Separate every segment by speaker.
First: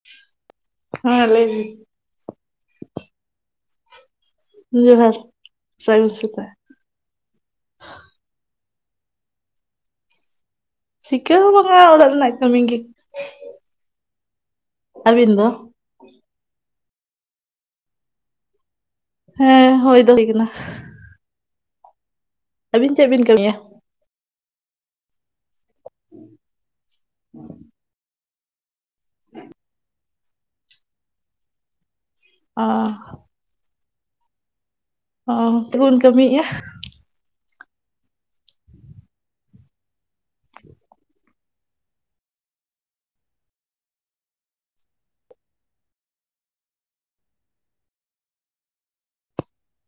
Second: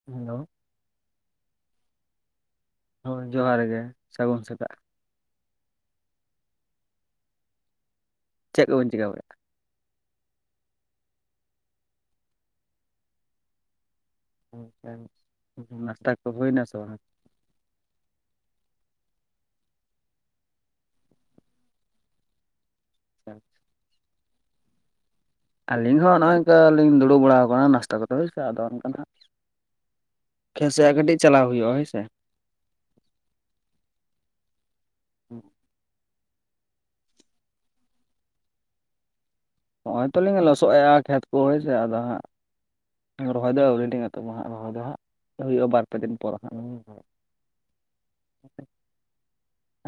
Speaker 1: [unintelligible]
Speaker 2: ᱦᱮᱸ ᱞᱟᱹᱭ ᱵᱤᱱ
Speaker 1: ᱦᱳᱭ ᱡᱚᱦᱟᱨ ᱜᱮ ᱥᱟᱹᱜᱩᱱ ᱥᱮᱛᱟᱜ᱾
Speaker 2: ᱡᱚᱦᱟᱨ, ᱥᱟᱹᱜᱩᱱ ᱥᱮᱛᱟᱜ᱾
Speaker 1: ᱪᱮᱫ ᱠᱚᱵᱤᱱ ᱪᱤᱠᱟ‌ᱹ ᱵᱟᱲᱟᱭ ᱮᱜᱼᱟ?
Speaker 2: ᱪᱤᱠᱟᱹ ᱦᱚᱸ ᱵᱟᱝᱟ ᱚᱲᱟᱜ ᱨᱮᱱᱟᱜ ᱠᱟᱹᱢᱤ ᱜᱮ᱾ ᱟᱹᱵᱤᱱ ᱫᱚ
Speaker 1: ᱱᱟᱥᱛᱟ ᱠᱚ ᱦᱩᱭᱱᱟ ᱥᱮ ᱵᱟᱝᱟ?
Speaker 2: ᱦᱮᱸ ᱦᱳᱭ ᱫᱚ ᱦᱩᱭ ᱠᱟᱱᱟ ᱾ ᱟᱹᱵᱤᱱ ᱪᱮᱫ ᱵᱤᱱ ᱠᱟᱹᱢᱤᱭᱟ?
Speaker 1: ᱟᱹᱞᱤᱧ ᱦᱚᱸ ᱱᱚᱭ ᱱᱚᱝᱠᱟ ᱞᱤᱧ ᱫᱩᱲᱩᱵ ᱵᱟᱲᱟ ᱟᱠᱟᱱᱟ ᱱᱟᱥᱛᱟ ᱠᱚᱫᱚ ᱦᱳᱭ ᱥᱮ ᱟᱫᱚ ᱚᱱᱠᱟᱱᱟᱜ ᱠᱷᱮᱥᱭᱟᱜ ᱠᱟᱹᱴᱤᱡ ᱪᱟᱞᱟᱣ ᱦᱩᱭᱩᱜᱼᱟ ᱦᱳᱭ ᱥᱮ ᱾
Speaker 2: ᱚᱻ ᱚ ᱛᱮᱵᱚᱱ ᱠᱟᱹᱢᱤᱭᱮᱼᱟ
Speaker 1: ᱱᱚᱭ ᱛᱚᱞᱤᱧ ᱞᱚᱥᱚᱮᱜᱼᱟ ᱠᱷᱮᱛ ᱠᱚ ᱦᱳᱭ ᱥᱮ ᱟᱫᱚ ᱦᱟᱸᱜ ᱨᱚᱦᱚᱭ ᱫᱚ ᱟᱹᱣᱨᱤ ᱞᱤᱧ ᱮᱛᱚᱦᱚᱵᱟ ᱦᱟᱸᱜ ᱨᱚᱦᱚᱭ ᱫᱚ ᱦᱟᱸᱜ ᱦᱩᱭᱩᱜᱼᱟ ᱵᱟᱨᱯᱮ ᱫᱤᱱ ᱯᱚᱨ ᱦᱟᱸᱜ᱾ [inaudible]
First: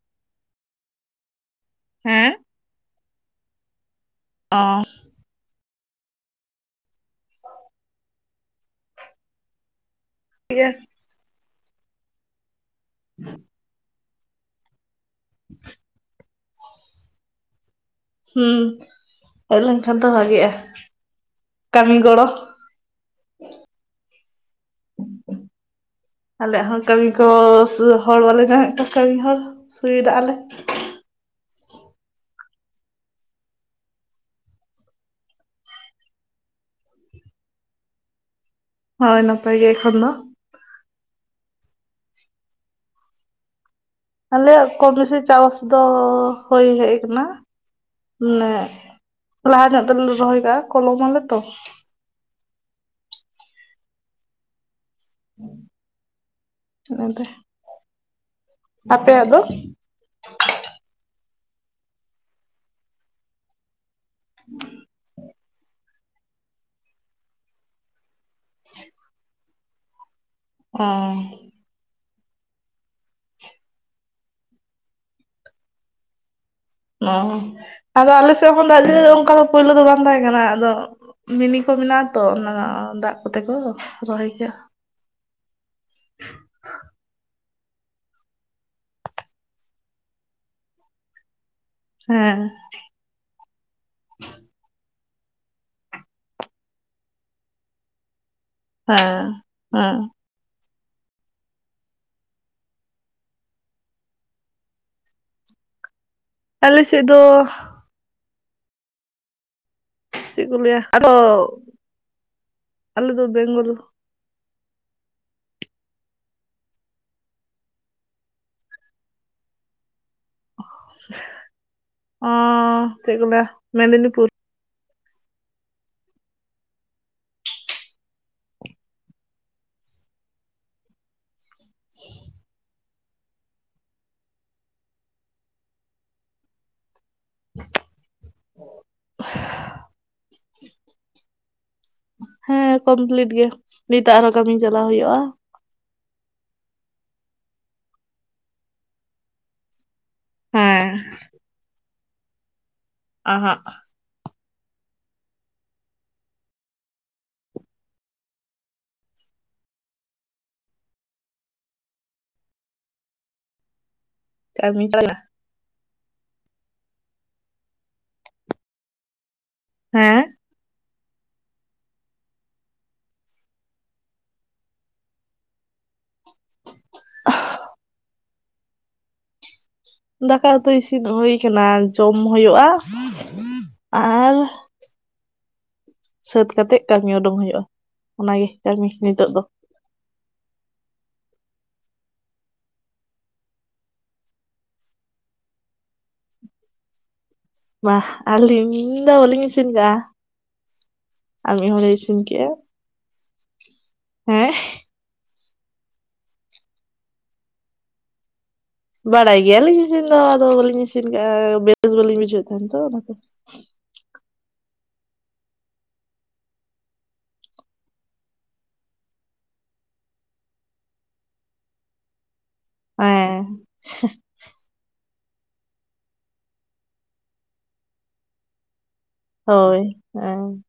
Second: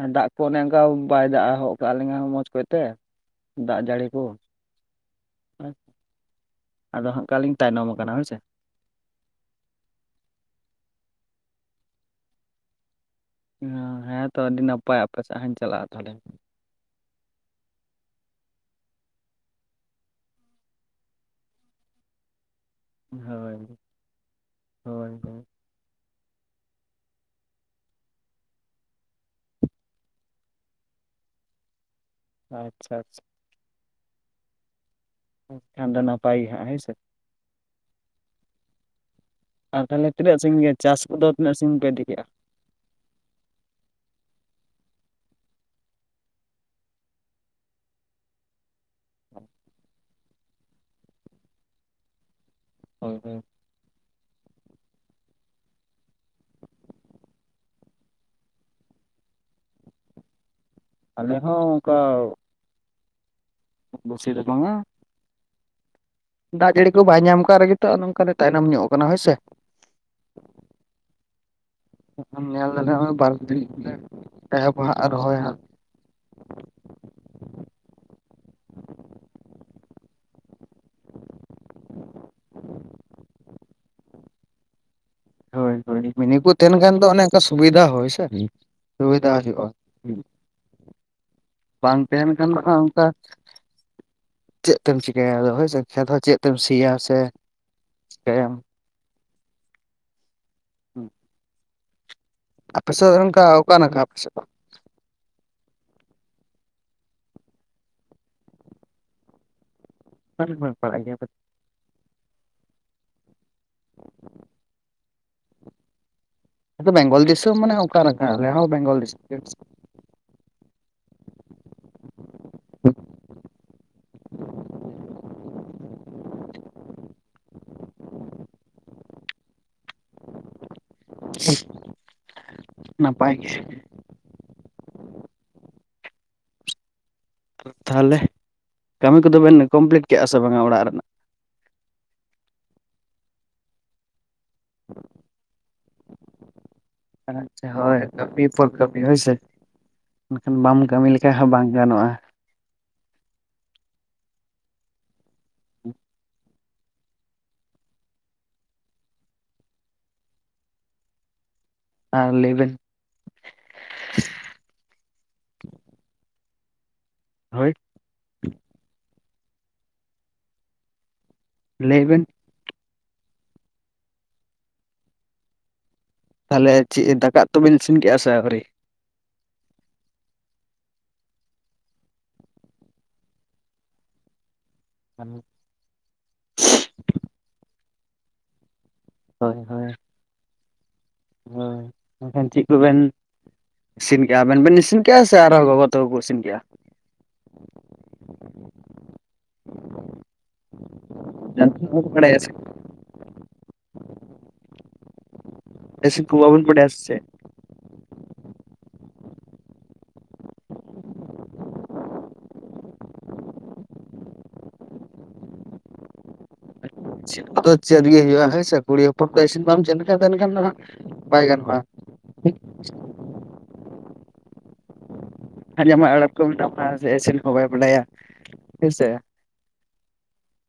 Speaker 1: ᱟᱨ ᱫᱟᱜ ᱠᱚ ᱚᱱᱮ ᱚᱱᱠᱟ ᱵᱟᱭ ᱫᱟᱜ ᱦᱚᱜ ᱠᱟᱜ ᱞᱤᱧᱟ
Speaker 2: ᱦᱮᱸ
Speaker 1: ᱢᱚᱸᱡᱽ ᱠᱚᱭᱛᱮ ᱫᱟᱜ ᱡᱟᱹᱲᱤ ᱠᱚ᱾
Speaker 2: ᱚᱻ
Speaker 1: ᱟᱫᱚ ᱦᱟᱸᱜ ᱠᱷᱟᱱᱞᱤᱧ ᱛᱟᱭᱱᱚᱢ ᱟᱠᱟᱱᱟ ᱦᱳᱭᱥᱮ᱾
Speaker 2: [unintelligible] [unintelligible]
Speaker 1: [unintelligible] ᱦᱮᱸ ᱛᱚ ᱟᱹᱰᱤ ᱱᱟᱯᱟᱭ, ᱟᱯᱮ ᱥᱮᱫ ᱦᱟᱸᱜ ᱤᱧ ᱪᱟᱞᱟᱜᱼᱟ ᱛᱟᱦᱟᱞᱮ।
Speaker 2: ᱦᱩᱸ, ᱦᱮᱡ ᱞᱮᱱᱠᱷᱟᱱ ᱛᱚ ᱵᱷᱟᱜᱤᱜᱼᱟ ᱠᱟᱹᱢᱤ ᱜᱚᱲᱚ।
Speaker 1: ᱦᱳᱭ, ᱦᱳᱭ ᱦᱳᱭ।
Speaker 2: ᱟᱞᱮᱭᱟᱜ ᱦᱚᱸ ᱠᱟᱹᱢᱤ ᱠᱚ ᱦᱚᱲ ᱵᱟᱞᱮ ᱧᱟᱢᱮᱫ ᱠᱚᱣᱟ, ᱠᱟᱹᱢᱤ ᱦᱚᱲ ᱥᱩᱵᱤᱫᱷᱟᱜ ᱟᱞᱮ।
Speaker 1: ᱟᱪᱪᱷᱟ ᱟᱪᱪᱷᱟ᱾ ᱴᱷᱟᱱᱰᱟ [unintelligible] ᱫᱚ ᱱᱟᱯᱟᱭ ᱦᱟᱸᱜ᱾ ᱦᱮᱸ ᱥᱮ?
Speaker 2: ᱦᱳᱭ ᱱᱟᱯᱟᱭ ᱜᱮ।
Speaker 1: ᱟᱨ
Speaker 2: ᱮᱠᱷᱚᱱ ᱫᱚ
Speaker 1: ᱛᱟᱦᱟᱞᱮ ᱛᱤᱱᱟᱹᱜ ᱥᱟᱸᱜᱤᱧ ᱜᱮ, ᱪᱟᱥ ᱠᱚᱫᱚ ᱛᱤᱱᱟᱹᱜ ᱥᱟᱸᱜᱤᱧ ᱯᱮ ᱤᱫᱤ ᱠᱮᱜᱼᱟ?
Speaker 2: ᱟᱞᱮᱭᱟᱜ ᱠᱚᱢ ᱵᱮᱥᱤ ᱪᱟᱥ ᱫᱚᱻ ᱦᱳᱭ ᱦᱮᱡ ᱟᱠᱟᱱᱟ। ᱢᱟᱱᱮ, ᱞᱟᱦᱟ ᱧᱚᱜ ᱛᱮᱜᱮ ᱞᱮ ᱨᱚᱦᱚᱭ ᱠᱟᱜᱼᱟ᱾ ᱠᱚᱞᱚᱢ ᱟᱞᱮ ᱛᱚ।
Speaker 1: ᱦᱳᱭ ᱦᱳᱭ।
Speaker 2: [inaudible] ᱚᱱᱟᱛᱮ। ᱟᱯᱮᱭᱟᱜ ᱫᱚ?
Speaker 1: ᱟᱞᱮ ᱦᱚᱸ ᱚᱝᱠᱟ ᱼᱼ [unintelligible] ᱵᱩᱥᱤ ᱫᱚ ᱵᱟᱝᱟ। ᱫᱟᱜ ᱡᱟᱹᱲᱤ ᱠᱚ ᱵᱟᱭ ᱧᱟᱢ ᱠᱟᱜ ᱨᱮᱜᱮ ᱛᱚ ᱱᱚᱝᱠᱟ ᱛᱟᱭᱱᱚᱢ ᱧᱚᱜ ᱠᱟᱱᱟ। ᱦᱳᱭ ᱥᱮ?
Speaker 2: ᱚᱸᱻ
Speaker 1: ᱧᱮᱞ [unintelligible] ᱱᱚᱜᱼᱚᱭ ᱵᱟᱨ ᱫᱤᱱ [inaudible] ᱮᱦᱚᱵᱟ ᱦᱟᱸᱜ ᱨᱚᱦᱚᱭ ᱦᱟᱸᱜ᱾
Speaker 2: ᱚᱸ, ᱟᱫᱚ ᱟᱞᱮ ᱥᱮᱫ ᱦᱚᱸ ᱫᱟᱜ ᱡᱟᱹᱲᱤ ᱚᱱᱠᱟ ᱫᱚ ᱯᱳᱭᱞᱳ ᱫᱚ ᱵᱟᱝ ᱛᱟᱦᱮᱸ ᱠᱟᱱᱟ᱾ ᱟᱫᱚ ᱼᱼ ᱢᱤᱱᱤ ᱠᱚ ᱢᱮᱱᱟᱜᱼᱟ ᱛᱚ, ᱚᱱᱟ ᱫᱟᱜ ᱠᱚᱛᱮ ᱠᱚ ᱨᱚᱦᱚᱭ ᱠᱮᱭᱟ।
Speaker 1: ᱦᱳᱭ ᱦᱳᱭ ᱢᱤᱱᱤ ᱠᱚ ᱛᱟᱦᱮᱱ ᱠᱷᱟᱱ ᱫᱚ ᱚᱱᱮ ᱚᱱᱠᱟ ᱥᱩᱵᱤᱫᱷᱟ ᱦᱳᱭ ᱥᱮ᱾ ᱥᱩᱵᱤᱫᱷᱟ ᱦᱩᱭᱩᱜᱼᱟ। ᱵᱟᱝ ᱛᱟᱦᱮᱱ
Speaker 2: ᱦᱮᱸ
Speaker 1: ᱠᱷᱟᱱ ᱫᱚ ᱦᱟᱸᱜ [unintelligible] ᱚᱱᱠᱟ ᱼᱼ ᱪᱮᱫ ᱛᱮᱢ ᱪᱤᱠᱟᱹᱭᱟ ᱟᱫᱚ ᱦᱳᱭ ᱥᱮ? ᱠᱷᱮᱛ ᱦᱚᱸ ᱪᱮᱫ ᱛᱮᱢ ᱥᱤᱭᱟ ᱥᱮ ᱪᱤᱠᱟᱹᱭᱟᱢ?
Speaker 2: ᱦᱮᱸ ᱦᱮᱸ।
Speaker 1: ᱦᱮᱸ ᱟᱯᱮᱥᱮᱫ ᱚᱱᱠᱟ ᱚᱠᱟ ᱱᱟᱠᱷᱟ [unintelligible] ᱟᱞᱮᱥᱮᱫ ᱫᱚ?
Speaker 2: ᱟᱞᱮ ᱥᱮᱫ ᱫᱚ ᱼᱼ ᱪᱮᱫ ᱠᱚ ᱞᱟᱹᱭᱟ?
Speaker 1: ᱯᱟᱲᱟᱜ
Speaker 2: ᱟᱫᱚᱻ
Speaker 1: ᱜᱮᱭᱟ ᱯᱮ
Speaker 2: ᱟᱞᱮ ᱫᱚ ᱵᱮᱝᱜᱚᱞ।
Speaker 1: ᱟᱫᱚ ᱵᱮᱝᱜᱚᱞ ᱫᱤᱥᱚᱢ ᱢᱟᱱᱮ ᱚᱠᱟ ᱱᱟᱠᱷᱟ? [unintelligible] ᱟᱞᱮ ᱦᱚᱸ ᱵᱮᱝᱜᱚᱞ ᱫᱤᱥᱚᱢ ᱜᱮ।
Speaker 2: [inaudible] ᱚᱸᱻ ᱪᱮᱫ ᱠᱚ ᱞᱟᱹᱭᱟ? ᱢᱮᱫᱤᱱᱤᱯᱩᱨ।
Speaker 1: [inaudible] ᱱᱟᱯᱟᱭ ᱜᱮ। [inaudible] ᱛᱟᱦᱟᱞᱮ, ᱠᱟᱹᱢᱤ ᱠᱚᱫᱚ ᱵᱮᱱ ᱠᱚᱢᱯᱞᱤᱴ ᱠᱮᱜᱼᱟ ᱥᱮ ᱵᱟᱝᱟ ᱚᱲᱟᱜ ᱨᱮᱱᱟᱜ?
Speaker 2: ᱦᱮᱸ ᱠᱚᱢᱯᱞᱤᱴ ᱜᱮ᱾ ᱱᱤᱛᱳᱜ ᱟᱨᱦᱚᱸ ᱠᱟᱹᱢᱤ ᱪᱟᱞᱟᱣ ᱦᱩᱭᱩᱜᱼᱟ।
Speaker 1: ᱟᱪᱪᱷᱟ ᱦᱳᱭ ᱠᱟᱹᱯᱤ ᱛᱚ ᱠᱟᱹᱯᱤ᱾ ᱦᱳᱭ ᱥᱮ? ᱢᱮᱱᱠᱷᱟᱱ ᱵᱟᱢ
Speaker 2: ᱦᱮᱸ
Speaker 1: ᱠᱟᱹᱢᱤ ᱞᱮᱠᱷᱟᱡ ᱦᱚᱸ ᱵᱟᱝ ᱜᱟᱱᱚᱜᱼᱟ।
Speaker 2: ᱚᱦᱚᱸᱜ᱾
Speaker 1: ᱦᱮᱸ [unintelligible] ᱟᱨ ᱞᱟᱹᱭ ᱵᱮᱱ᱾
Speaker 2: ᱠᱟᱹᱢᱤ [unintelligible]
Speaker 1: ᱦᱳᱭ
Speaker 2: ᱦᱮᱸ᱾
Speaker 1: ᱞᱟᱹᱭ ᱵᱮᱱ᱾ ᱛᱟᱦᱟᱞᱮ ᱪᱮᱫ ᱫᱟᱠᱟ ᱩᱛᱩ ᱵᱤᱱ ᱤᱥᱤᱱ ᱠᱮᱜᱼᱟ ᱥᱮ ᱟᱹᱣᱨᱤ?
Speaker 2: ᱫᱟᱠᱟ ᱩᱛᱩ ᱤᱥᱤᱱ ᱦᱩᱭ ᱟᱠᱟᱱᱟ, ᱡᱚᱢ ᱦᱩᱭᱩᱜᱼᱟ। ᱟᱨ ᱼᱼ
Speaker 1: ᱠᱟᱹᱢᱤ ᱼᱼ
Speaker 2: ᱥᱟᱹᱛ ᱠᱟᱛᱮᱫ ᱠᱟᱹᱢᱤ ᱩᱰᱩᱝ ᱦᱩᱭᱩᱜᱼᱟ᱾ ᱚᱱᱟᱜᱮ ᱠᱟᱹᱢᱤ ᱱᱤᱛᱚᱜ᱾ ᱫᱚ
Speaker 1: ᱦᱳᱭ ᱦᱳᱭ, ᱮᱱᱠᱷᱟᱱ ᱪᱮᱫ ᱠᱚ ᱵᱮᱱ ᱼᱼ ᱤᱥᱤᱱ ᱠᱮᱫᱼᱟ? ᱟᱵᱮᱱ ᱵᱮᱱ ᱤᱥᱤᱱ ᱠᱮᱫᱼᱟ ᱥᱮ ᱟᱨᱦᱚᱸ ᱜᱚᱜᱚ ᱛᱟᱠᱚ ᱤᱥᱤᱱ ᱠᱮᱫᱼᱟ?
Speaker 2: ᱵᱟᱜ ᱟᱞᱤ ᱫᱚ ᱵᱟᱞᱤᱧ ᱤᱥᱤᱱ ᱜᱟ ᱟ ᱢᱤ ᱦᱚᱲ ᱮ ᱤᱥᱤᱱ
Speaker 1: ᱵᱟᱲᱟᱭᱟ ᱥᱮ
Speaker 2: ᱠᱮᱜᱼᱟ ᱦᱮᱸ᱾
Speaker 1: ᱯᱮᱥᱤ ᱠᱩ ᱵᱟᱵᱤᱱ ᱵᱟᱰᱟᱭᱟ ᱥᱮ ᱪᱮ?
Speaker 2: ᱵᱟᱲᱟᱭ ᱜᱮᱭᱟᱞᱤᱧ ᱤᱥᱤᱱ ᱫᱚ ᱟᱫᱚ ᱵᱟᱹᱞᱤᱧ ᱤᱥᱤᱱ ᱠᱟᱜᱼᱟ ᱵᱮᱥ ᱵᱟᱹᱞᱤᱧ ᱵᱩᱡᱷᱟᱹᱣᱮᱫ ᱛᱟᱦᱮᱱ ᱛᱚ ᱚᱱᱟᱛᱮ᱾
Speaker 1: ᱪᱮᱫᱚ ᱪᱮᱫ ᱜᱮ ᱦᱩᱭᱩᱜᱼᱟ ᱦᱳᱭ ᱥᱮ ᱠᱩᱲᱤ ᱦᱚᱯᱚᱱ ᱫᱚ ᱤᱥᱤᱱ ᱵᱟᱢ ᱪᱮᱱ ᱠᱟ ᱛᱟᱦᱮᱱ ᱠᱷᱟᱱ ᱫᱚ ᱦᱟᱜ ᱵᱟᱭ ᱜᱟᱱᱚᱜᱼᱟ ᱾
Speaker 2: [unintelligible]
Speaker 1: [unintelligible] ᱢᱮᱱᱟᱜ ᱵᱚᱱᱟ ᱥᱮ ᱤᱥᱤᱱ ᱦᱚᱸ ᱵᱟᱭ ᱵᱟᱰᱟᱭᱟ ᱦᱮᱸᱥᱮ᱾
Speaker 2: ᱦᱳᱭ [inaudible]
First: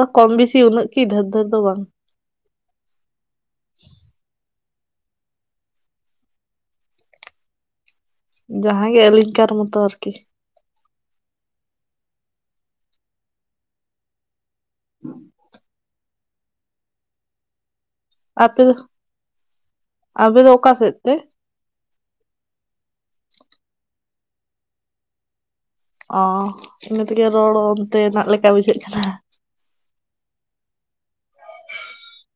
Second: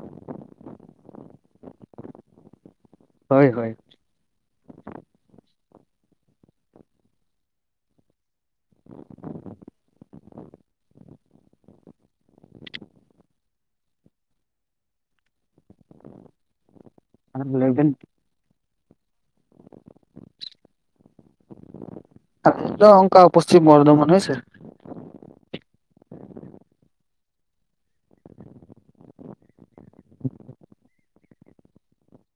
Speaker 2: ᱚ ᱠᱚᱢ ᱵᱤᱥᱤ ᱩᱱᱟᱹᱜ ᱠᱤ ᱰᱷᱮᱨ ᱰᱷᱮᱨ ᱫᱚ ᱵᱟᱝ᱾
Speaker 1: ᱦᱳᱭ ᱦᱳᱭ᱾
Speaker 2: ᱡᱟᱦᱟᱸ ᱜᱮ ᱟᱞᱤᱝᱠᱟᱨ ᱢᱚᱛᱚ ᱟᱨᱠᱤ᱾ ᱦᱩᱸᱜ [inaudible]
Speaker 1: ᱥᱟᱱᱟᱢ ᱞᱮᱭ ᱵᱤᱱ ᱾
Speaker 2: ᱟ ᱯᱮ ᱫᱚ ᱟᱵᱮ ᱚᱠᱟ ᱥᱮᱫ ᱛᱮ?
Speaker 1: ᱟᱞᱮ ᱫᱚ ᱚᱱᱠᱟ ᱯᱚᱥᱪᱤᱢ ᱵᱚᱨᱫᱷᱚᱢᱟᱱ ᱦᱳᱭ ᱥᱮ᱾
Speaker 2: ᱚ ᱤᱱᱟᱹ ᱛᱮᱜᱮ ᱨᱚᱲ ᱚᱱᱛᱮᱱᱟᱜ ᱞᱮᱠᱟ ᱵᱩᱡᱷᱟᱹᱜ ᱠᱟᱱᱟ᱾ [inaudible]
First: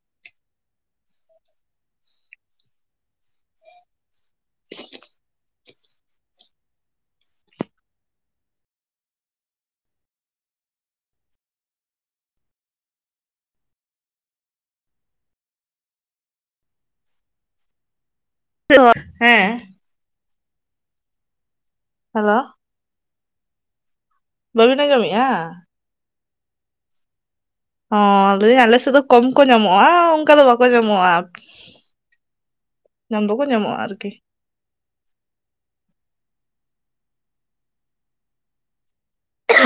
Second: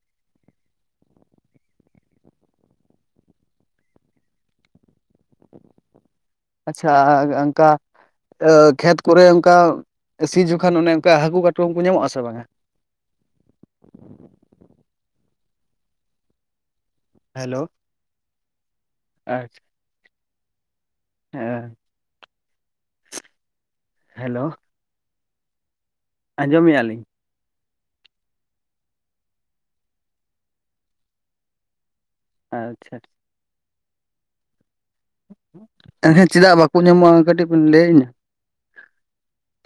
Speaker 1: ᱟᱪᱪᱷᱟ ᱟᱻᱚᱝᱠᱟ [inaudible] ᱠᱷᱮᱛ ᱠᱚᱨᱮ ᱚᱱᱠᱟ ᱥᱤ ᱡᱚᱠᱷᱟᱱ ᱚᱱᱮ ᱚᱝᱠᱟ ᱦᱟᱹᱠᱩ ᱠᱟᱴᱠᱚᱢ ᱠᱚ ᱧᱟᱢᱚᱜᱼᱟᱥᱮ ᱵᱟᱝᱼᱟ? ᱦᱮᱞᱳ,
Speaker 2: [inaudible]
Speaker 1: ᱟᱪ᱾ ᱦᱮᱸ᱾
Speaker 2: ᱦᱮᱞᱳ
Speaker 1: ᱦᱮᱞᱳ
Speaker 2: ᱵᱤᱱ ᱟᱸᱡᱚᱢᱮᱫᱼᱟ?
Speaker 1: ᱟᱸᱡᱚᱢ ᱢᱮᱭᱟᱞᱤᱝ ᱾
Speaker 2: ᱦᱚᱸ ᱞᱟᱹᱭ ᱟᱞᱮ ᱥᱮᱫ ᱫᱚ ᱠᱚᱢ ᱠᱚ ᱧᱟᱢᱚᱜᱼᱟ ᱚᱱᱠᱟ ᱫᱚ ᱵᱟᱠᱚ ᱧᱟᱢᱚᱜᱼᱟ᱾
Speaker 1: ᱟᱪᱪᱷᱟ᱾
Speaker 2: ᱧᱟᱢ ᱫᱚᱠᱚ ᱧᱟᱢᱚᱜᱼᱟ ᱟᱨᱠᱤ᱾
Speaker 1: ᱮᱸ ᱦᱮᱸ ᱪᱮᱫᱟᱜ ᱵᱟᱠᱚ ᱧᱟᱢᱚᱜᱼᱟ ᱠᱟᱹᱴᱤᱡ ᱵᱤᱱ ᱞᱟᱹᱭᱟᱧᱟ?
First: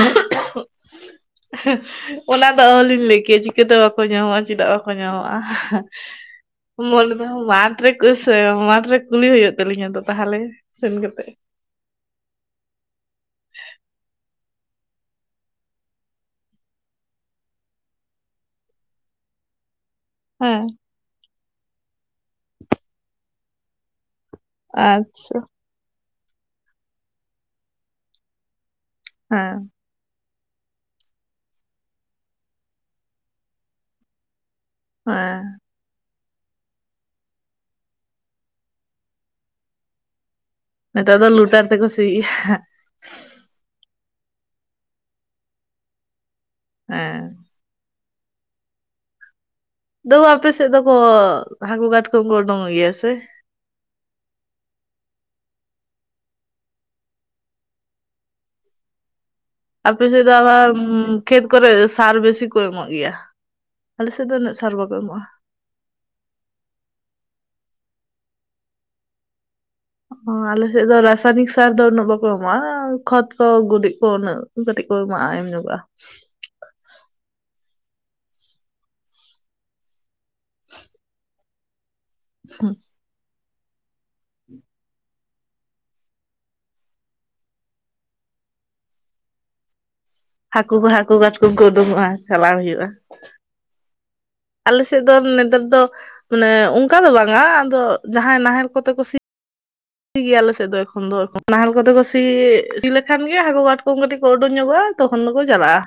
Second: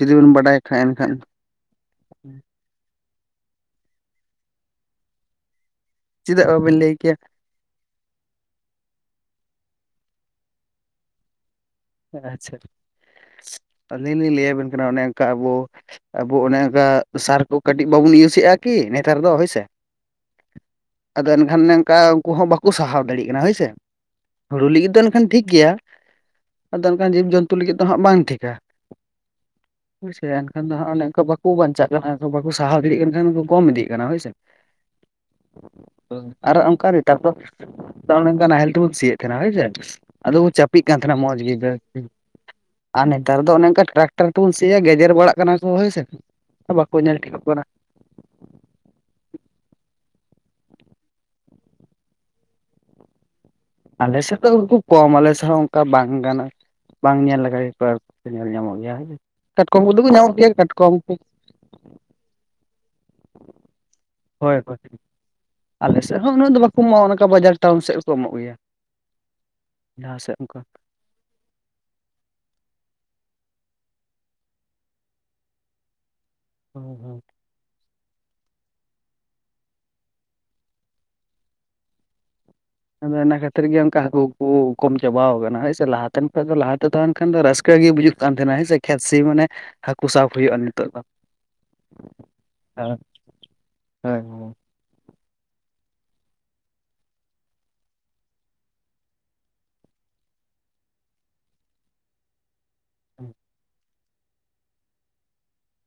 Speaker 1: ᱛᱤᱨᱤ ᱵᱤᱱ ᱵᱟᱰᱟᱭ ᱠᱷᱟᱡ ᱮᱱᱠᱷᱟᱱ᱾
Speaker 2: ᱚᱱᱟ ᱫᱚ ᱚᱦᱚᱸ ᱞᱤᱧ ᱞᱟᱹᱭ ᱠᱮᱭᱟ ᱪᱤᱠᱟᱹᱛᱮ ᱵᱟᱠᱚ ᱧᱟᱢᱚᱜᱼᱟ ᱪᱮᱫᱟᱜ ᱵᱟᱠᱚ ᱧᱟᱢᱚᱜᱼᱟ᱾
Speaker 1: ᱪᱮᱫᱟᱜ ᱵᱟᱵᱮᱱ ᱞᱟᱹᱭ ᱠᱮᱭᱟ
Speaker 2: [unintelligible] [unintelligible] ᱢᱟᱴᱷ ᱨᱮ ᱠᱩᱞᱤ ᱦᱩᱭᱩᱜ ᱛᱟᱹᱞᱤᱧᱟ ᱟᱫᱚ ᱛᱟᱦᱚᱞᱮ ᱥᱮᱱ ᱠᱟᱛᱮ᱾
Speaker 1: ᱟ ᱟᱪᱷᱟ ᱟᱹᱞᱤᱧ ᱞᱤᱧ ᱞᱟᱹᱭ ᱵᱮᱱ ᱠᱟᱱᱟ ᱚᱱᱮ ᱚᱱᱠᱟ ᱟᱵᱚ ᱟᱵᱚ ᱚᱱᱮ ᱚᱱᱠᱟ ᱥᱟᱨ ᱠᱚ ᱠᱟᱹᱴᱤᱡ ᱵᱟᱵᱩᱱ ᱤᱭᱩᱥᱮᱜᱼᱟ ᱠᱤ ᱱᱮᱛᱟᱨ ᱫᱚ ᱦᱳᱭ ᱥᱮ
Speaker 2: ᱦᱮᱸ᱾
Speaker 1: ᱟᱫᱚ ᱮᱱᱠᱷᱟᱱ ᱱᱮᱝᱠᱟ ᱩᱱᱠᱩ ᱦᱚᱸ ᱵᱟᱠᱩ ᱥᱟᱦᱟᱣ ᱫᱟᱲᱮᱜ ᱠᱟᱱᱟ ᱦᱳᱭᱥᱮ ᱦᱩᱲᱩ ᱞᱮ ᱤᱨᱫᱟ ᱮᱱᱠᱷᱟᱱ
Speaker 2: ᱟᱪᱪᱷᱟ
Speaker 1: ᱴᱷᱤᱠ ᱜᱮᱭᱟ᱾ ᱟᱫᱚ ᱮᱠᱷᱟᱱ ᱡᱤᱵᱽ ᱡᱚᱱᱛᱩ ᱞᱟᱹᱜᱤᱫ ᱫᱚ ᱦᱟᱸᱜ ᱵᱟᱝ ᱴᱷᱤᱠᱟ᱾
Speaker 2: ᱦᱮᱸ᱾
Speaker 1: ᱵᱩᱡ ᱠᱮᱫᱟ ᱮᱱᱠᱷᱟᱱ ᱫᱚ ᱦᱟᱜ ᱚᱱᱮ ᱚᱱᱠᱟ ᱵᱟᱠᱚ ᱵᱟᱧᱪᱟᱜ ᱠᱟᱱᱟ ᱵᱟᱠᱚ ᱥᱟᱦᱟᱣ ᱫᱟᱲᱮᱭᱟᱜ ᱠᱟᱱ ᱠᱷᱟᱱ ᱠᱚᱢ ᱤᱫᱤᱜ ᱠᱟᱱᱟ ᱦᱳᱭᱥᱮ᱾ [inaudible]
Speaker 2: [inaudible]
Speaker 1: [inaudible] ᱟᱨᱚ ᱚᱱᱠᱟ ᱨᱤᱛᱟᱨ ᱠᱚ ᱯᱞᱚᱢᱵᱞᱮᱢ ᱛᱟᱣ ᱱᱚᱝᱠᱟ ᱱᱟᱦᱮᱞ ᱛᱮᱵᱚᱱ ᱥᱤᱭᱮᱫ ᱛᱟᱸᱱᱟᱮ ᱦᱳᱭᱥᱮ ᱟᱫᱚ ᱪᱟ ᱯᱤᱜ ᱠᱟᱱ
Speaker 2: ᱱᱮᱛᱟᱨ
Speaker 1: ᱛᱟᱦᱮᱸᱱᱟ
Speaker 2: ᱫᱚ
Speaker 1: ᱢᱚᱸᱡᱽ ᱜᱤ
Speaker 2: ᱞᱩᱴᱟᱨ ᱛᱮᱠᱚ ᱥᱤᱭᱮᱜᱼᱟ
Speaker 1: ᱟᱨ ᱱᱮᱛᱟᱨ ᱫᱚ ᱚᱱᱮ ᱚᱱᱠᱟ ᱴᱨᱟᱠᱴᱟᱨ ᱛᱮᱵᱚᱱ ᱥᱤᱭᱟ ᱜᱮᱡᱮᱨ ᱵᱟᱲᱟᱜ ᱠᱟᱱᱟ ᱠᱚ ᱦᱳᱭᱥᱮ ᱵᱟᱠᱚ ᱧᱮᱞ
Speaker 2: ᱦᱮᱸ
Speaker 1: ᱴᱷᱤᱠᱚᱜ ᱠᱟᱱᱟ᱾
Speaker 2: ᱛᱩᱵᱩ ᱟᱯᱮ ᱥᱮᱫ ᱫᱚᱠᱚ ᱦᱟᱹᱠᱩ ᱠᱟᱴ ᱠᱚ ᱠᱚ ᱩᱰᱩᱠᱚᱜ ᱜᱮᱭᱟ ᱥᱮ?
Speaker 1: ᱟᱞᱮᱥᱮᱫ ᱫᱚ ᱮᱠᱴᱩ ᱠᱚᱢ ᱟᱞᱮ ᱥᱮᱫ ᱦᱚᱸ ᱚᱱᱠᱟ ᱵᱟᱝ ᱜᱟᱱᱚᱜᱼᱟ᱾ ᱵᱟᱝ ᱧᱮᱞ ᱞᱮᱠᱷᱟ ᱜᱮ ᱠᱚ ᱧᱮᱞ ᱧᱟᱢᱚᱜ ᱜᱮᱭᱟ ᱦᱳᱭ᱾ ᱠᱟᱴᱠᱚᱢ ᱠᱚᱫᱚ
Speaker 2: ᱟᱯᱮ
Speaker 1: ᱠᱚ
Speaker 2: ᱥᱮᱫ ᱫᱚ
Speaker 1: ᱧᱟᱢᱚᱜ ᱜᱮᱭᱟ
Speaker 2: ᱟᱵᱟᱨ
Speaker 1: ᱠᱟᱴᱠᱚᱢ ᱠᱚ
Speaker 2: ᱠᱷᱮᱛ ᱠᱚᱨᱮ ᱥᱟᱨ ᱵᱮᱥᱤ ᱠᱚ ᱮᱢᱚᱜ ᱜᱮᱭᱟ᱾ ᱟᱞᱮ ᱥᱮᱫ ᱫᱚ ᱩᱱᱟᱹᱜ
Speaker 1: ᱦᱳᱭ
Speaker 2: ᱥᱟᱨ
Speaker 1: ᱦᱳᱭ
Speaker 2: ᱵᱟᱠᱚ ᱮᱢᱚᱜᱼᱟ
Speaker 1: ᱟᱞᱮ ᱥᱮᱫ ᱦᱚᱸ ᱩᱱᱟᱹᱜ ᱫᱚ ᱵᱟᱠᱚ ᱮᱢᱚᱜᱼᱟ ᱚᱱᱠᱟ ᱵᱟᱡᱟᱨ ᱴᱟᱣᱩᱱ ᱥᱮᱫ ᱦᱚᱸᱠᱚ ᱮᱢᱚᱜ ᱜᱮᱭᱟ᱾ ᱡᱟᱦᱟᱸ
Speaker 2: ᱚ
Speaker 1: ᱚᱱᱠᱟ
Speaker 2: ᱟᱞᱮ ᱥᱮᱫ ᱫᱚ ᱨᱟᱥᱟᱭᱱᱤᱠ ᱥᱟᱨ ᱫᱚ ᱩᱱᱟᱹᱜ ᱵᱟᱠᱚ ᱮᱢᱟᱜᱼᱟ, ᱠᱷᱚᱛ ᱠᱚ ᱜᱩᱨᱤᱡ ᱠᱚ ᱩᱱᱟᱹᱜ ᱠᱟᱹᱴᱤᱡ ᱠᱚ ᱮᱢᱟᱜᱼᱟ ᱮᱢ ᱧᱚᱜᱚᱜᱼᱟ᱾
Speaker 1: [inaudible]
Speaker 2: ᱦᱩᱸ᱾
Speaker 1: ᱟᱫᱚ ᱚᱱᱟ ᱠᱷᱟᱹᱛᱤᱨ ᱜᱮ ᱚᱱᱠᱟ ᱦᱟᱹᱠᱩ ᱠᱚ ᱠᱚᱢ ᱪᱟᱵᱟ ᱠᱟᱱᱟ ᱦᱳᱭ ᱥᱮ ᱞᱟᱦᱟ ᱛᱮᱱ ᱠᱷᱚᱱ ᱫᱚ ᱞᱟᱦᱟᱛᱮ ᱛᱟᱦᱮᱸᱱ ᱠᱷᱟᱱ ᱫᱚ ᱨᱟᱹᱥᱠᱟᱹ ᱜᱮ ᱵᱩᱡᱷᱩᱜ ᱠᱟᱱ ᱛᱟᱦᱮᱸᱱᱟ ᱦᱳᱭ ᱥᱮ ᱠᱷᱮᱛ ᱥᱤ ᱢᱟᱱᱮ ᱦᱟᱹᱠᱩ ᱥᱟᱯ
Speaker 2: ᱦᱟᱹᱠᱩ ᱠᱚ ᱦᱟᱹᱠᱩ ᱠᱟᱴᱠᱚᱢ ᱠᱚ ᱩᱰᱩᱠᱚᱜᱼᱟ ᱪᱟᱞᱟᱣ ᱦᱩᱭᱩᱜᱼᱟ᱾
Speaker 1: ᱦᱳᱭ ᱦᱳᱭ ᱦᱮᱸ᱾
Speaker 2: ᱟᱞᱮ ᱥᱮᱫ ᱫᱚ ᱱᱮᱛᱟᱨ ᱫᱚ ᱢᱟᱱᱮ ᱚᱝᱠᱟ ᱫᱚ ᱵᱟᱝᱼᱟ ᱟᱫᱚ ᱡᱟᱦᱟᱸᱭ ᱱᱟᱦᱮᱞ ᱠᱚᱛᱮ ᱠᱚ ᱥᱤ ᱥᱤ ᱜᱤᱭᱟᱞᱮ ᱥᱮᱫ ᱫᱚ ᱮᱠᱷᱚᱱ ᱫᱚ ᱱᱟᱦᱮᱞ ᱠᱚᱛᱮ ᱠᱚ ᱥᱤ ᱤᱫᱤ ᱞᱮᱠᱷᱟᱱ ᱜᱮ ᱦᱟᱹᱠᱩ ᱠᱟᱴ ᱠᱚᱢ ᱠᱟᱹᱴᱤᱡ ᱠᱚ ᱩᱰᱩᱝ ᱧᱚᱜᱚᱜᱼᱟ ᱛᱚᱠᱷᱚᱱ ᱫᱚᱠᱚ ᱪᱟᱞᱟᱜᱼᱟ᱾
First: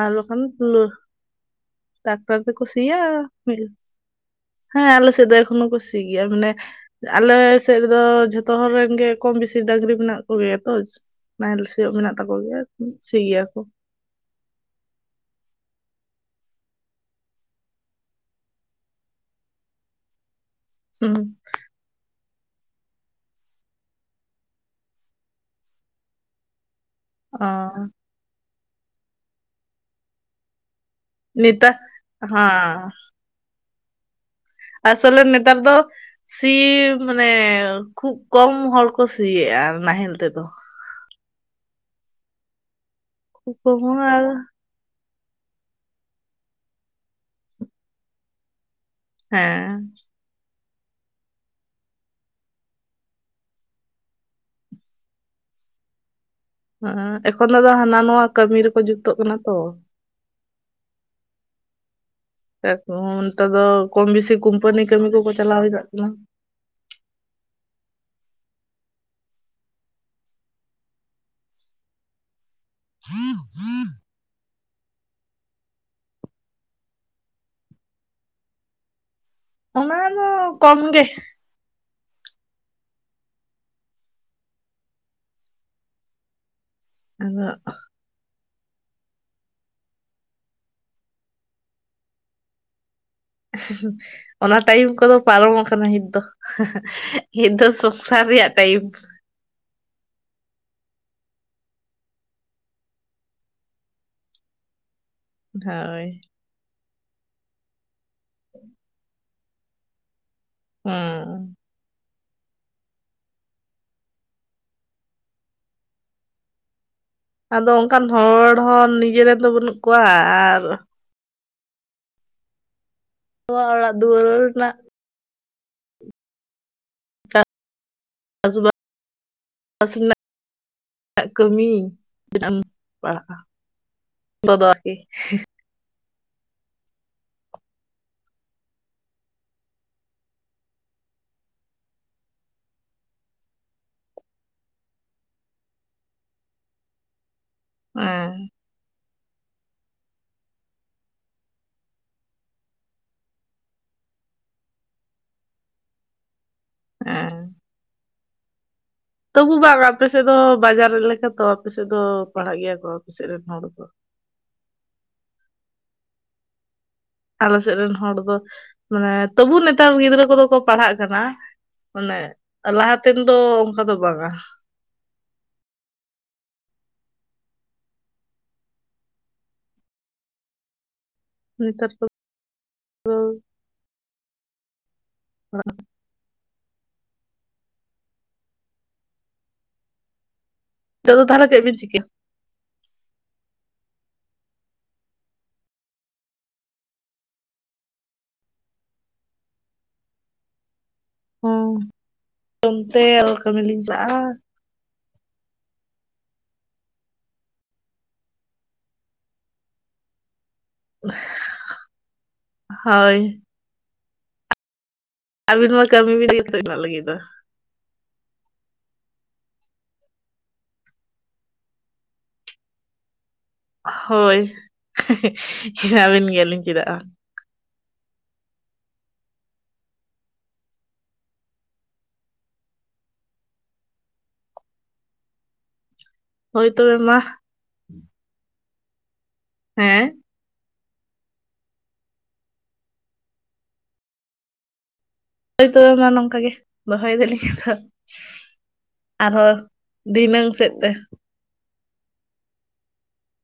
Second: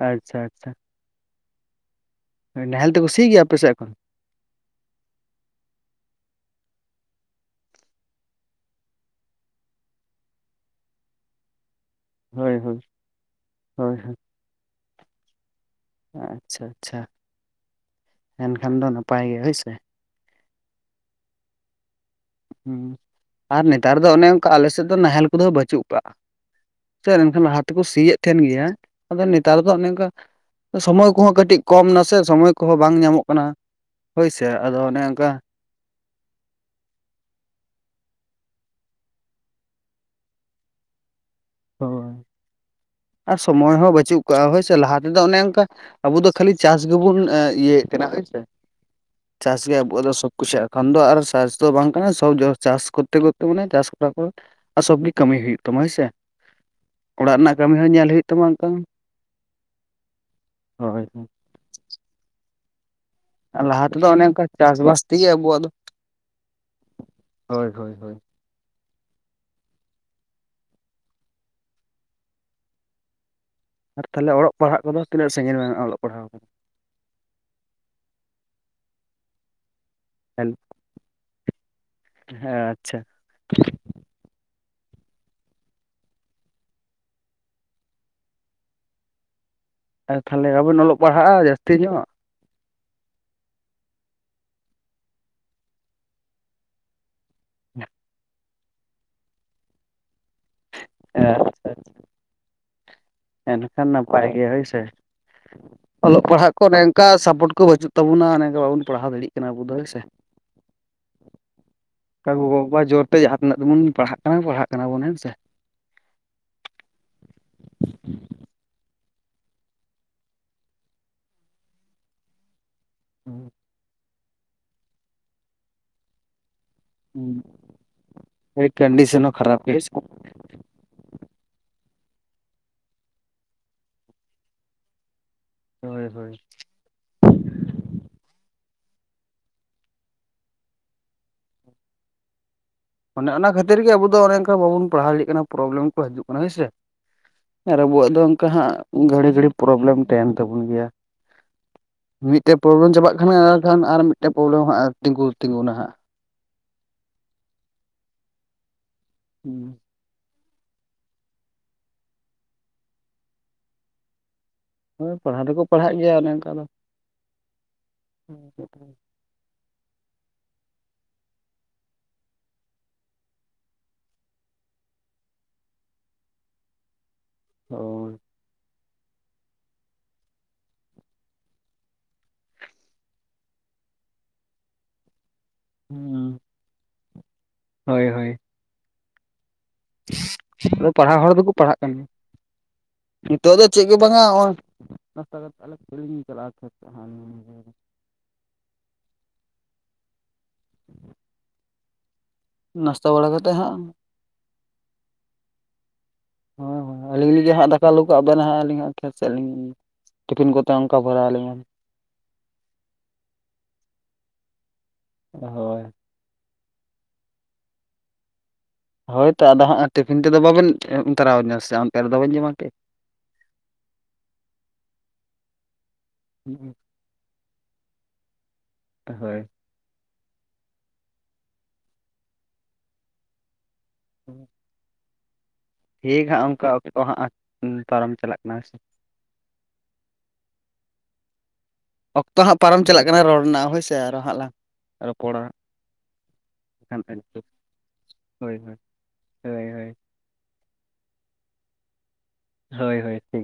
Speaker 2: ᱟᱨ
Speaker 1: ᱟᱪᱪᱷᱟ
Speaker 2: ᱵᱟᱠᱷᱟᱱ
Speaker 1: ᱟᱪᱪᱷᱟ
Speaker 2: [unintelligible] ᱴᱟᱠᱴᱟᱨ ᱛᱮᱠᱚ
Speaker 1: ᱱᱟᱦᱮᱞ
Speaker 2: ᱥᱤᱭᱟ
Speaker 1: ᱥᱤ ᱜᱮᱭᱟ ᱟᱯᱮ
Speaker 2: ᱢᱤᱞ
Speaker 1: ᱥᱮᱫ ᱮᱠᱷᱚᱱ
Speaker 2: ᱦᱮᱸ ᱟᱞᱮ ᱥᱮᱫ ᱫᱚ ᱮᱠᱷᱚᱱᱳ ᱠᱚ ᱥᱤ ᱜᱮᱭᱟ, ᱢᱟᱱᱮ ᱟᱞᱮ ᱥᱮᱫ ᱨᱮᱫᱚ ᱡᱷᱚᱛᱚ ᱦᱚᱲ ᱨᱮᱱ ᱜᱮ ᱠᱚᱢ ᱵᱮᱥᱤ ᱰᱟᱝᱨᱤ ᱢᱮᱱᱟᱜ ᱠᱚ ᱜᱮᱭᱟ ᱛᱚ, ᱱᱟᱦᱮᱞ ᱥᱤᱭᱚᱜ ᱢᱮᱱᱟᱜ ᱛᱟᱠᱚ
Speaker 1: ᱦᱳᱭ
Speaker 2: ᱜᱮᱭᱟ
Speaker 1: ᱦᱳᱭ
Speaker 2: ᱥᱤ ᱜᱮᱭᱟ ᱠᱚ᱾
Speaker 1: ᱦᱳᱭ ᱦᱳᱭ᱾ ᱟᱪᱪᱷᱟ ᱟᱪᱪᱷᱟ ᱮᱱᱠᱷᱟᱱ ᱫᱚ ᱱᱟᱯᱟᱭ ᱜᱮ ᱦᱳᱭ ᱥᱮ?
Speaker 2: ᱦᱩᱸ᱾
Speaker 1: ᱟᱨ ᱱᱮᱛᱟᱨ ᱫᱚ ᱚᱱᱮ ᱚᱱᱠᱟ ᱟᱞᱮ ᱥᱮᱫ ᱫᱚ ᱱᱟᱦᱮᱞ ᱠᱚᱫᱚ ᱵᱟᱪᱩᱜ ᱠᱟᱜᱼᱟ᱾ ᱥᱮ ᱮᱠᱷᱟᱱ
Speaker 2: ᱚ
Speaker 1: ᱞᱟᱦᱟ ᱛᱮ ᱠᱚ ᱥᱤᱭᱮᱫ ᱛᱟᱦᱮᱸᱱ ᱜᱮᱭᱟ, ᱟᱫᱚ ᱱᱮᱛᱟᱨ ᱫᱚ ᱚᱱᱮ ᱚᱝᱠᱟ ᱥᱚᱢᱚᱭ ᱠᱚᱦᱚᱸ ᱠᱟᱹᱴᱤᱡ
Speaker 2: ᱱᱮᱛᱟᱨ
Speaker 1: ᱠᱚᱢ ᱱᱟᱥᱮ ᱥᱚᱢᱚᱭ ᱠᱚᱦᱚᱸ
Speaker 2: ᱦᱮᱸ
Speaker 1: ᱵᱟᱝ ᱧᱟᱢᱚᱜ ᱠᱟᱱᱟ ᱦᱳᱭ ᱥᱮ, ᱟᱫᱚ ᱚᱱᱮ
Speaker 2: ᱟᱥᱚᱞᱮ
Speaker 1: ᱚᱱᱠᱟ
Speaker 2: ᱱᱮᱛᱟᱨ ᱫᱚ ᱥᱤ ᱢᱟᱱᱮ ᱠᱷᱩᱵ ᱠᱚᱢ ᱦᱚᱲ ᱠᱚ ᱥᱤ ᱮᱜᱼᱟ ᱱᱟᱦᱮᱞ ᱛᱮᱫᱚ᱾
Speaker 1: ᱦᱳᱭ ᱟᱨ
Speaker 2: ᱠᱷᱩᱵ
Speaker 1: ᱥᱚᱢᱚᱭ
Speaker 2: ᱠᱚᱢ
Speaker 1: ᱦᱚᱸ
Speaker 2: ᱦᱚᱲ
Speaker 1: ᱵᱟᱹᱪᱩᱜ
Speaker 2: ᱟᱨ
Speaker 1: ᱠᱟᱜᱼᱟ ᱦᱳᱭ ᱥᱮ? ᱞᱟᱦᱟ ᱛᱮᱫᱚ ᱚᱱᱮ ᱚᱱᱠᱟ ᱟᱵᱚ ᱫᱚ ᱠᱷᱟᱹᱞᱤ ᱪᱟᱥ ᱜᱮᱵᱚᱱ ᱤᱭᱟᱹᱭ ᱛᱟᱦᱮᱸᱱᱟ ᱦᱳᱭ ᱥᱮ? ᱪᱟᱥ
Speaker 2: ᱦᱮᱸ
Speaker 1: ᱜᱮ ᱟᱵᱚᱣᱟᱜ ᱫᱚ ᱥᱚᱵ ᱠᱩᱥᱤᱭᱟᱜ ᱠᱷᱟᱱ ᱫᱚ ᱟᱨ ᱪᱟᱥ ᱫᱚ ᱵᱟᱝ ᱠᱟᱱᱟ ᱥᱚᱵ ᱪᱟᱥ ᱠᱚᱨᱛᱮ ᱠᱚᱨᱛᱮ ᱢᱟᱱᱮ ᱪᱟᱥ ᱠᱚᱨᱟ ᱠᱚ ᱥᱚᱵ ᱜᱮ ᱠᱟᱹᱢᱤ ᱦᱩᱭᱩᱜ ᱛᱟᱢᱟ ᱦᱳᱭ ᱥᱮ᱾
Speaker 2: ᱦᱮᱸ
Speaker 1: ᱚᱲᱟᱜ
Speaker 2: ᱮᱠᱷᱚᱱ
Speaker 1: ᱨᱮᱱᱟᱜ
Speaker 2: ᱫᱚ
Speaker 1: ᱠᱟᱹᱢᱤ ᱦᱚᱸ
Speaker 2: ᱦᱟᱱᱟ
Speaker 1: ᱧᱮᱞ
Speaker 2: ᱱᱚᱣᱟ
Speaker 1: ᱦᱩᱭᱩᱜ ᱛᱟᱢᱟ
Speaker 2: ᱠᱟᱹᱢᱤ
Speaker 1: ᱚᱱᱠᱟ
Speaker 2: ᱨᱮᱠᱚ ᱡᱩᱠᱛᱚᱜ ᱠᱟᱱᱟ ᱛᱚ᱾
Speaker 1: ᱦᱳᱭ ᱦᱳᱭ᱾
Speaker 2: [unintelligible] ᱱᱮᱛᱟᱨ
Speaker 1: ᱟᱨ
Speaker 2: ᱫᱚ
Speaker 1: ᱞᱟᱦᱟ
Speaker 2: ᱠᱚᱢ
Speaker 1: ᱛᱮᱫᱚ ᱚᱱᱮ
Speaker 2: ᱵᱮᱥᱤ
Speaker 1: ᱚᱱᱠᱟ
Speaker 2: ᱠᱳᱢᱯᱟᱱᱤ
Speaker 1: ᱪᱟᱥᱵᱟᱥ
Speaker 2: ᱠᱟᱹᱢᱤ
Speaker 1: ᱛᱮᱜᱮ
Speaker 2: ᱠᱚᱠᱚ
Speaker 1: ᱟᱵᱚᱣᱟᱜ
Speaker 2: ᱪᱟᱞᱟᱣ
Speaker 1: ᱫᱚ
Speaker 2: ᱡᱟᱣᱨᱟᱜ ᱠᱟᱱᱟ᱾
Speaker 1: ᱦᱳᱭ ᱦᱳᱭ ᱦᱳᱭ᱾
Speaker 2: [inaudible]
Speaker 1: ᱟᱨ ᱛᱟᱦᱚᱞᱮ ᱚᱞᱚᱜ ᱯᱟᱲᱦᱟᱜ ᱠᱚᱫᱚ ᱛᱤᱱᱟᱹᱜ ᱥᱟᱜᱤᱧ ᱵᱮᱱ ᱚᱞᱚᱜ ᱯᱟᱲᱦᱟᱣ ᱠᱟᱱᱟ?
Speaker 2: ᱚᱱᱟ ᱫᱚ
Speaker 1: ᱦᱮᱞ
Speaker 2: ᱠᱚᱢ ᱜᱮ᱾
Speaker 1: ᱦᱮᱸ ᱟᱪᱪᱷᱟ᱾
Speaker 2: ᱟᱫᱚ
Speaker 1: ᱟᱫᱚ ᱛᱷᱟᱞᱮ ᱵᱟᱵᱮᱱ ᱚᱞᱚᱜ ᱯᱟᱲᱦᱟᱜᱼᱟ ᱡᱟᱹᱥᱛᱤ ᱧᱚᱜ᱾
Speaker 2: [inaudible] ᱚᱱᱟ ᱴᱟᱭᱤᱢ ᱠᱚᱫᱚ ᱯᱟᱨᱚᱢ ᱟᱠᱟᱱᱟ ᱧᱤᱛ ᱫᱚ, ᱧᱤᱛ ᱫᱚ ᱥᱚᱝᱥᱟᱨ ᱨᱮᱭᱟᱜ ᱴᱟᱭᱤᱢ᱾
Speaker 1: ᱦᱮᱸ ᱟᱪᱪᱷᱟ ᱟᱪᱪᱷᱟ᱾ ᱮᱱᱠᱷᱟᱱ ᱱᱟᱯᱟᱭ ᱜᱮ ᱦᱳᱭ ᱥᱮ,
Speaker 2: ᱦᱳᱭ
Speaker 1: ᱚᱞᱚᱜ ᱯᱟᱲᱦᱟᱜ ᱠᱚ ᱚᱱᱮ ᱚᱝᱠᱟ ᱥᱟᱯᱚᱴ ᱠᱚ ᱵᱟᱹᱪᱩᱜ ᱛᱟᱵᱚᱱᱟ ᱚᱱᱮ ᱚᱝᱠᱟ ᱵᱟᱵᱩᱱ ᱯᱟᱲᱦᱟᱣ ᱫᱟᱲᱤᱜ ᱠᱟᱱᱟ ᱟᱵᱚ ᱫᱚ ᱦᱚᱭ ᱥᱮ᱾
Speaker 2: ᱦᱮᱸ
Speaker 1: ᱠᱟ ᱜᱚᱜᱚᱼᱵᱟᱵᱟ ᱡᱳᱨ ᱛᱮ ᱡᱟᱦᱟᱸ ᱛᱤᱱᱟᱹᱜ ᱜᱮᱵᱚᱱ ᱯᱟᱲᱦᱟᱜ ᱠᱟᱱᱟ ᱯᱟᱲᱦᱟᱜ ᱠᱟᱱᱟ ᱵᱚᱱ ᱦᱮᱸ ᱥᱮ᱾
Speaker 2: ᱟᱫᱚ ᱚᱝᱠᱟᱱ ᱦᱚᱲ ᱦᱚᱸ ᱱᱤᱡᱮᱨᱮᱱ ᱫᱚ ᱵᱟᱹᱱᱩᱜ ᱠᱚᱣᱟ ᱟᱨ ᱱᱚᱣᱟ ᱚᱲᱟᱜ ᱫᱩᱣᱟᱹᱨ ᱨᱮᱱᱟᱜ
Speaker 1: ᱦᱩᱸ ᱠᱟᱹᱡ ᱠᱟᱱᱰᱤᱥᱚᱱ ᱠᱷᱟᱨᱟᱯ ᱜᱮ [unintelligible]
Speaker 2: ᱠᱟᱹᱢᱤ ᱛᱤᱱᱟᱸᱜ ᱮᱢ ᱯᱟᱲᱦᱟᱜᱼᱟ᱾ ᱛᱚᱜ ᱫᱚ ᱟᱨᱠᱤ
Speaker 1: ᱦᱳᱭ ᱦᱳᱭ ᱚᱱᱮ ᱚᱱᱟ ᱠᱷᱟᱹᱛᱤᱨ ᱜᱮ ᱟᱵᱚ ᱫᱚ ᱚᱱᱮ ᱚᱝᱠᱟ ᱵᱟᱵᱩᱱ ᱯᱟᱲᱦᱟᱣ ᱫᱟᱲᱮᱜ ᱠᱟᱱᱟ ᱯᱨᱚᱵᱞᱮᱢ ᱠᱚ ᱦᱟᱹᱡᱩᱜ ᱠᱟᱱᱟ ᱦᱳᱭᱥᱮ᱾ ᱟᱨ ᱟᱵᱚᱣᱟᱜ ᱫᱚ
Speaker 2: ᱦᱮᱸ
Speaker 1: ᱚᱝᱠᱟ ᱦᱟᱸᱜ ᱜᱷᱟᱹᱲᱤ ᱜᱷᱟᱹᱲᱤ ᱯᱨᱚᱵᱞᱮᱢ ᱛᱟᱦᱮᱱ ᱛᱟᱵᱩᱱ ᱜᱮᱭᱟ᱾ ᱢᱤᱫᱴᱮᱜ ᱯᱨᱚᱵᱞᱮᱢ ᱪᱟᱵᱟᱜ ᱠᱷᱟᱱ ᱟ ᱠᱷᱟᱱ ᱟᱨ ᱢᱤᱫᱴᱮᱜ ᱯᱨᱚᱵᱞᱮᱢ ᱦᱟᱸᱜ ᱛᱤᱸᱜᱩ ᱛᱤᱸᱜᱩᱱᱟ ᱦᱟᱸᱜ᱾
Speaker 2: ᱦᱮᱸ ᱛᱚᱵᱩ
Speaker 1: ᱦᱟᱸᱜ
Speaker 2: ᱵᱟᱝ ᱟᱯᱮ ᱥᱮᱜ ᱫᱚ ᱵᱟᱡᱟᱨ ᱮᱞᱮᱠᱟ ᱛᱚ ᱟᱯᱮ ᱥᱮᱜ ᱫᱚ ᱯᱟᱲᱦᱟᱜ ᱜᱮᱭᱟ ᱠᱚ ᱟᱯᱮ ᱥᱮᱜ ᱨᱮᱱ ᱦᱚᱲ ᱫᱚ᱾
Speaker 1: ᱦᱳᱭ ᱯᱟᱲᱦᱟᱣ ᱫᱚᱠᱚ ᱯᱟᱲᱦᱟᱜ ᱜᱮᱭᱟ ᱚᱱᱮ ᱚᱝᱠᱟ ᱫᱚ᱾
Speaker 2: ᱟᱞᱮ ᱥᱮᱜ ᱨᱮᱱ ᱦᱚᱲ ᱫᱚ ᱢᱟᱱᱮ ᱛᱚᱵᱩ ᱱᱮᱛᱟᱨ ᱜᱤᱫᱽᱨᱟᱹ ᱠᱚᱫᱚ ᱠᱚ ᱯᱟᱲᱦᱟᱜ ᱠᱟᱱᱟ᱾ ᱢᱟᱱᱮ ᱞᱟᱦᱟᱛᱮᱱ ᱫᱚ ᱚᱝᱠᱟ ᱫᱚ ᱵᱟᱝᱟ᱾
Speaker 1: ᱚ
Speaker 2: ᱧᱮᱛᱟᱨ ᱫᱚ [inaudible]
Speaker 1: [inaudible] ᱦᱳᱭ ᱦᱳᱭ᱾ ᱟᱫᱚ
Speaker 2: ᱱᱤᱛᱚᱜ
Speaker 1: ᱯᱟᱲᱦᱟᱣ
Speaker 2: ᱫᱚ
Speaker 1: ᱦᱚᱲ
Speaker 2: ᱛᱟᱦᱚᱞᱮ
Speaker 1: ᱫᱚᱠᱚ
Speaker 2: ᱪᱮᱫ ᱵᱤᱱ
Speaker 1: ᱯᱟᱲᱦᱟᱜ ᱠᱟᱱ
Speaker 2: ᱪᱤᱠᱟᱹᱭᱟ
Speaker 1: ᱱᱤᱛᱚᱜ ᱫᱚ ᱪᱮᱜ ᱜᱮ ᱵᱟᱝᱟ ᱦᱚᱸᱜᱼᱚᱭ ᱱᱟᱥᱛᱟ [unintelligible] [unintelligible] ᱪᱟᱞᱟᱜᱼᱟ [unintelligible] [inaudible]
Speaker 2: ᱦᱚᱸ ᱚᱱᱛᱮ
Speaker 1: ᱱᱟᱥᱛᱟ ᱵᱟᱲᱟ ᱠᱟᱟᱛᱜ
Speaker 2: ᱠᱟᱹᱢᱤ
Speaker 1: ᱦᱟᱸᱜ
Speaker 2: ᱞᱤᱧ ᱪᱟᱞᱟᱜᱼᱟ
Speaker 1: ᱦᱚᱭ ᱦᱚᱭ ᱟᱹᱞᱤᱧ ᱞᱟᱹᱜᱤᱜ ᱦᱟᱸᱜ ᱫᱟᱠᱟ ᱞᱩ ᱠᱟᱜᱼᱵᱮᱱ ᱦᱟᱸᱜ ᱟᱞᱤᱧ ᱦᱟᱸᱜ ᱠᱷᱮᱛ ᱥᱮᱜ ᱞᱤᱧ ᱴᱤᱯᱷᱤᱱ ᱠᱚᱛᱮ ᱚᱝᱠᱟ ᱵᱷᱚᱨᱟᱣ ᱟᱞᱤᱧᱟᱢ᱾
Speaker 2: ᱦᱳᱭ ᱟᱵᱤᱱ
Speaker 1: ᱦᱳᱭ
Speaker 2: ᱢᱟ ᱠᱟᱹᱢᱤ ᱵᱤᱱ [inaudible]
Speaker 1: ᱦᱚᱭᱛᱚ ᱟᱫᱚ ᱦᱟᱸᱜ ᱴᱤᱯᱷᱤᱱ ᱛᱮᱫᱚ ᱵᱟᱵᱮᱱ [inaudible] ᱛᱚᱨᱟᱧᱟᱹ ᱥᱮ ᱚᱱᱛᱮ ᱨᱮᱫᱚ ᱵᱟᱹᱧ ᱡᱚᱢᱟ ᱠᱤ᱾
Speaker 2: ᱦᱳᱭ [unintelligible] ᱵᱮᱱ ᱜᱮᱭᱟᱞᱤᱧ ᱪᱮᱫᱟᱜ ᱵᱟᱝ᱾
Speaker 1: ᱦᱳᱭ [inaudible] ᱴᱷᱤᱠ ᱦᱟᱸᱜ ᱚᱝᱠᱟ
Speaker 2: ᱦᱳᱭ ᱛᱚᱵᱮ
Speaker 1: ᱚᱠᱛᱚ
Speaker 2: ᱢᱟ
Speaker 1: ᱦᱟᱸᱜ ᱯᱟᱨᱚᱢ ᱪᱟᱞᱟᱜ ᱠᱟᱱᱟ ᱦᱮᱸ ᱥᱮ᱾
Speaker 2: ᱦᱮᱸ
Speaker 1: ᱚᱠᱛᱚ ᱦᱟᱸᱜ ᱯᱟᱨᱚᱢ ᱪᱟᱞᱟᱜ ᱠᱟᱱᱟ ᱨᱚᱲ ᱨᱮᱱᱟᱜ ᱦᱳᱭ ᱥᱮ ᱟᱨᱚ ᱦᱟᱸᱜ ᱞᱟᱝᱼᱼ ᱨᱚᱯᱚᱲᱟ᱾
Speaker 2: ᱦᱳᱭ ᱛᱚᱵᱮ ᱢᱟ ᱱᱚᱝᱠᱟ ᱜᱮ
Speaker 1: ᱦᱟᱸᱜ
Speaker 2: ᱫᱚᱦᱚᱭ ᱫᱟᱞᱤᱧ
Speaker 1: ᱦᱳᱭ ᱦᱳᱭ
Speaker 2: ᱟᱨᱦᱚᱸᱼᱼ
Speaker 1: ᱦᱳᱭ ᱦᱳᱭ
Speaker 2: ᱫᱷᱤᱱᱟᱹᱝ ᱥᱮᱫ ᱛᱮᱼᱼ
Speaker 1: ᱦᱳᱭ ᱦᱳᱭ ᱴᱷᱤᱠ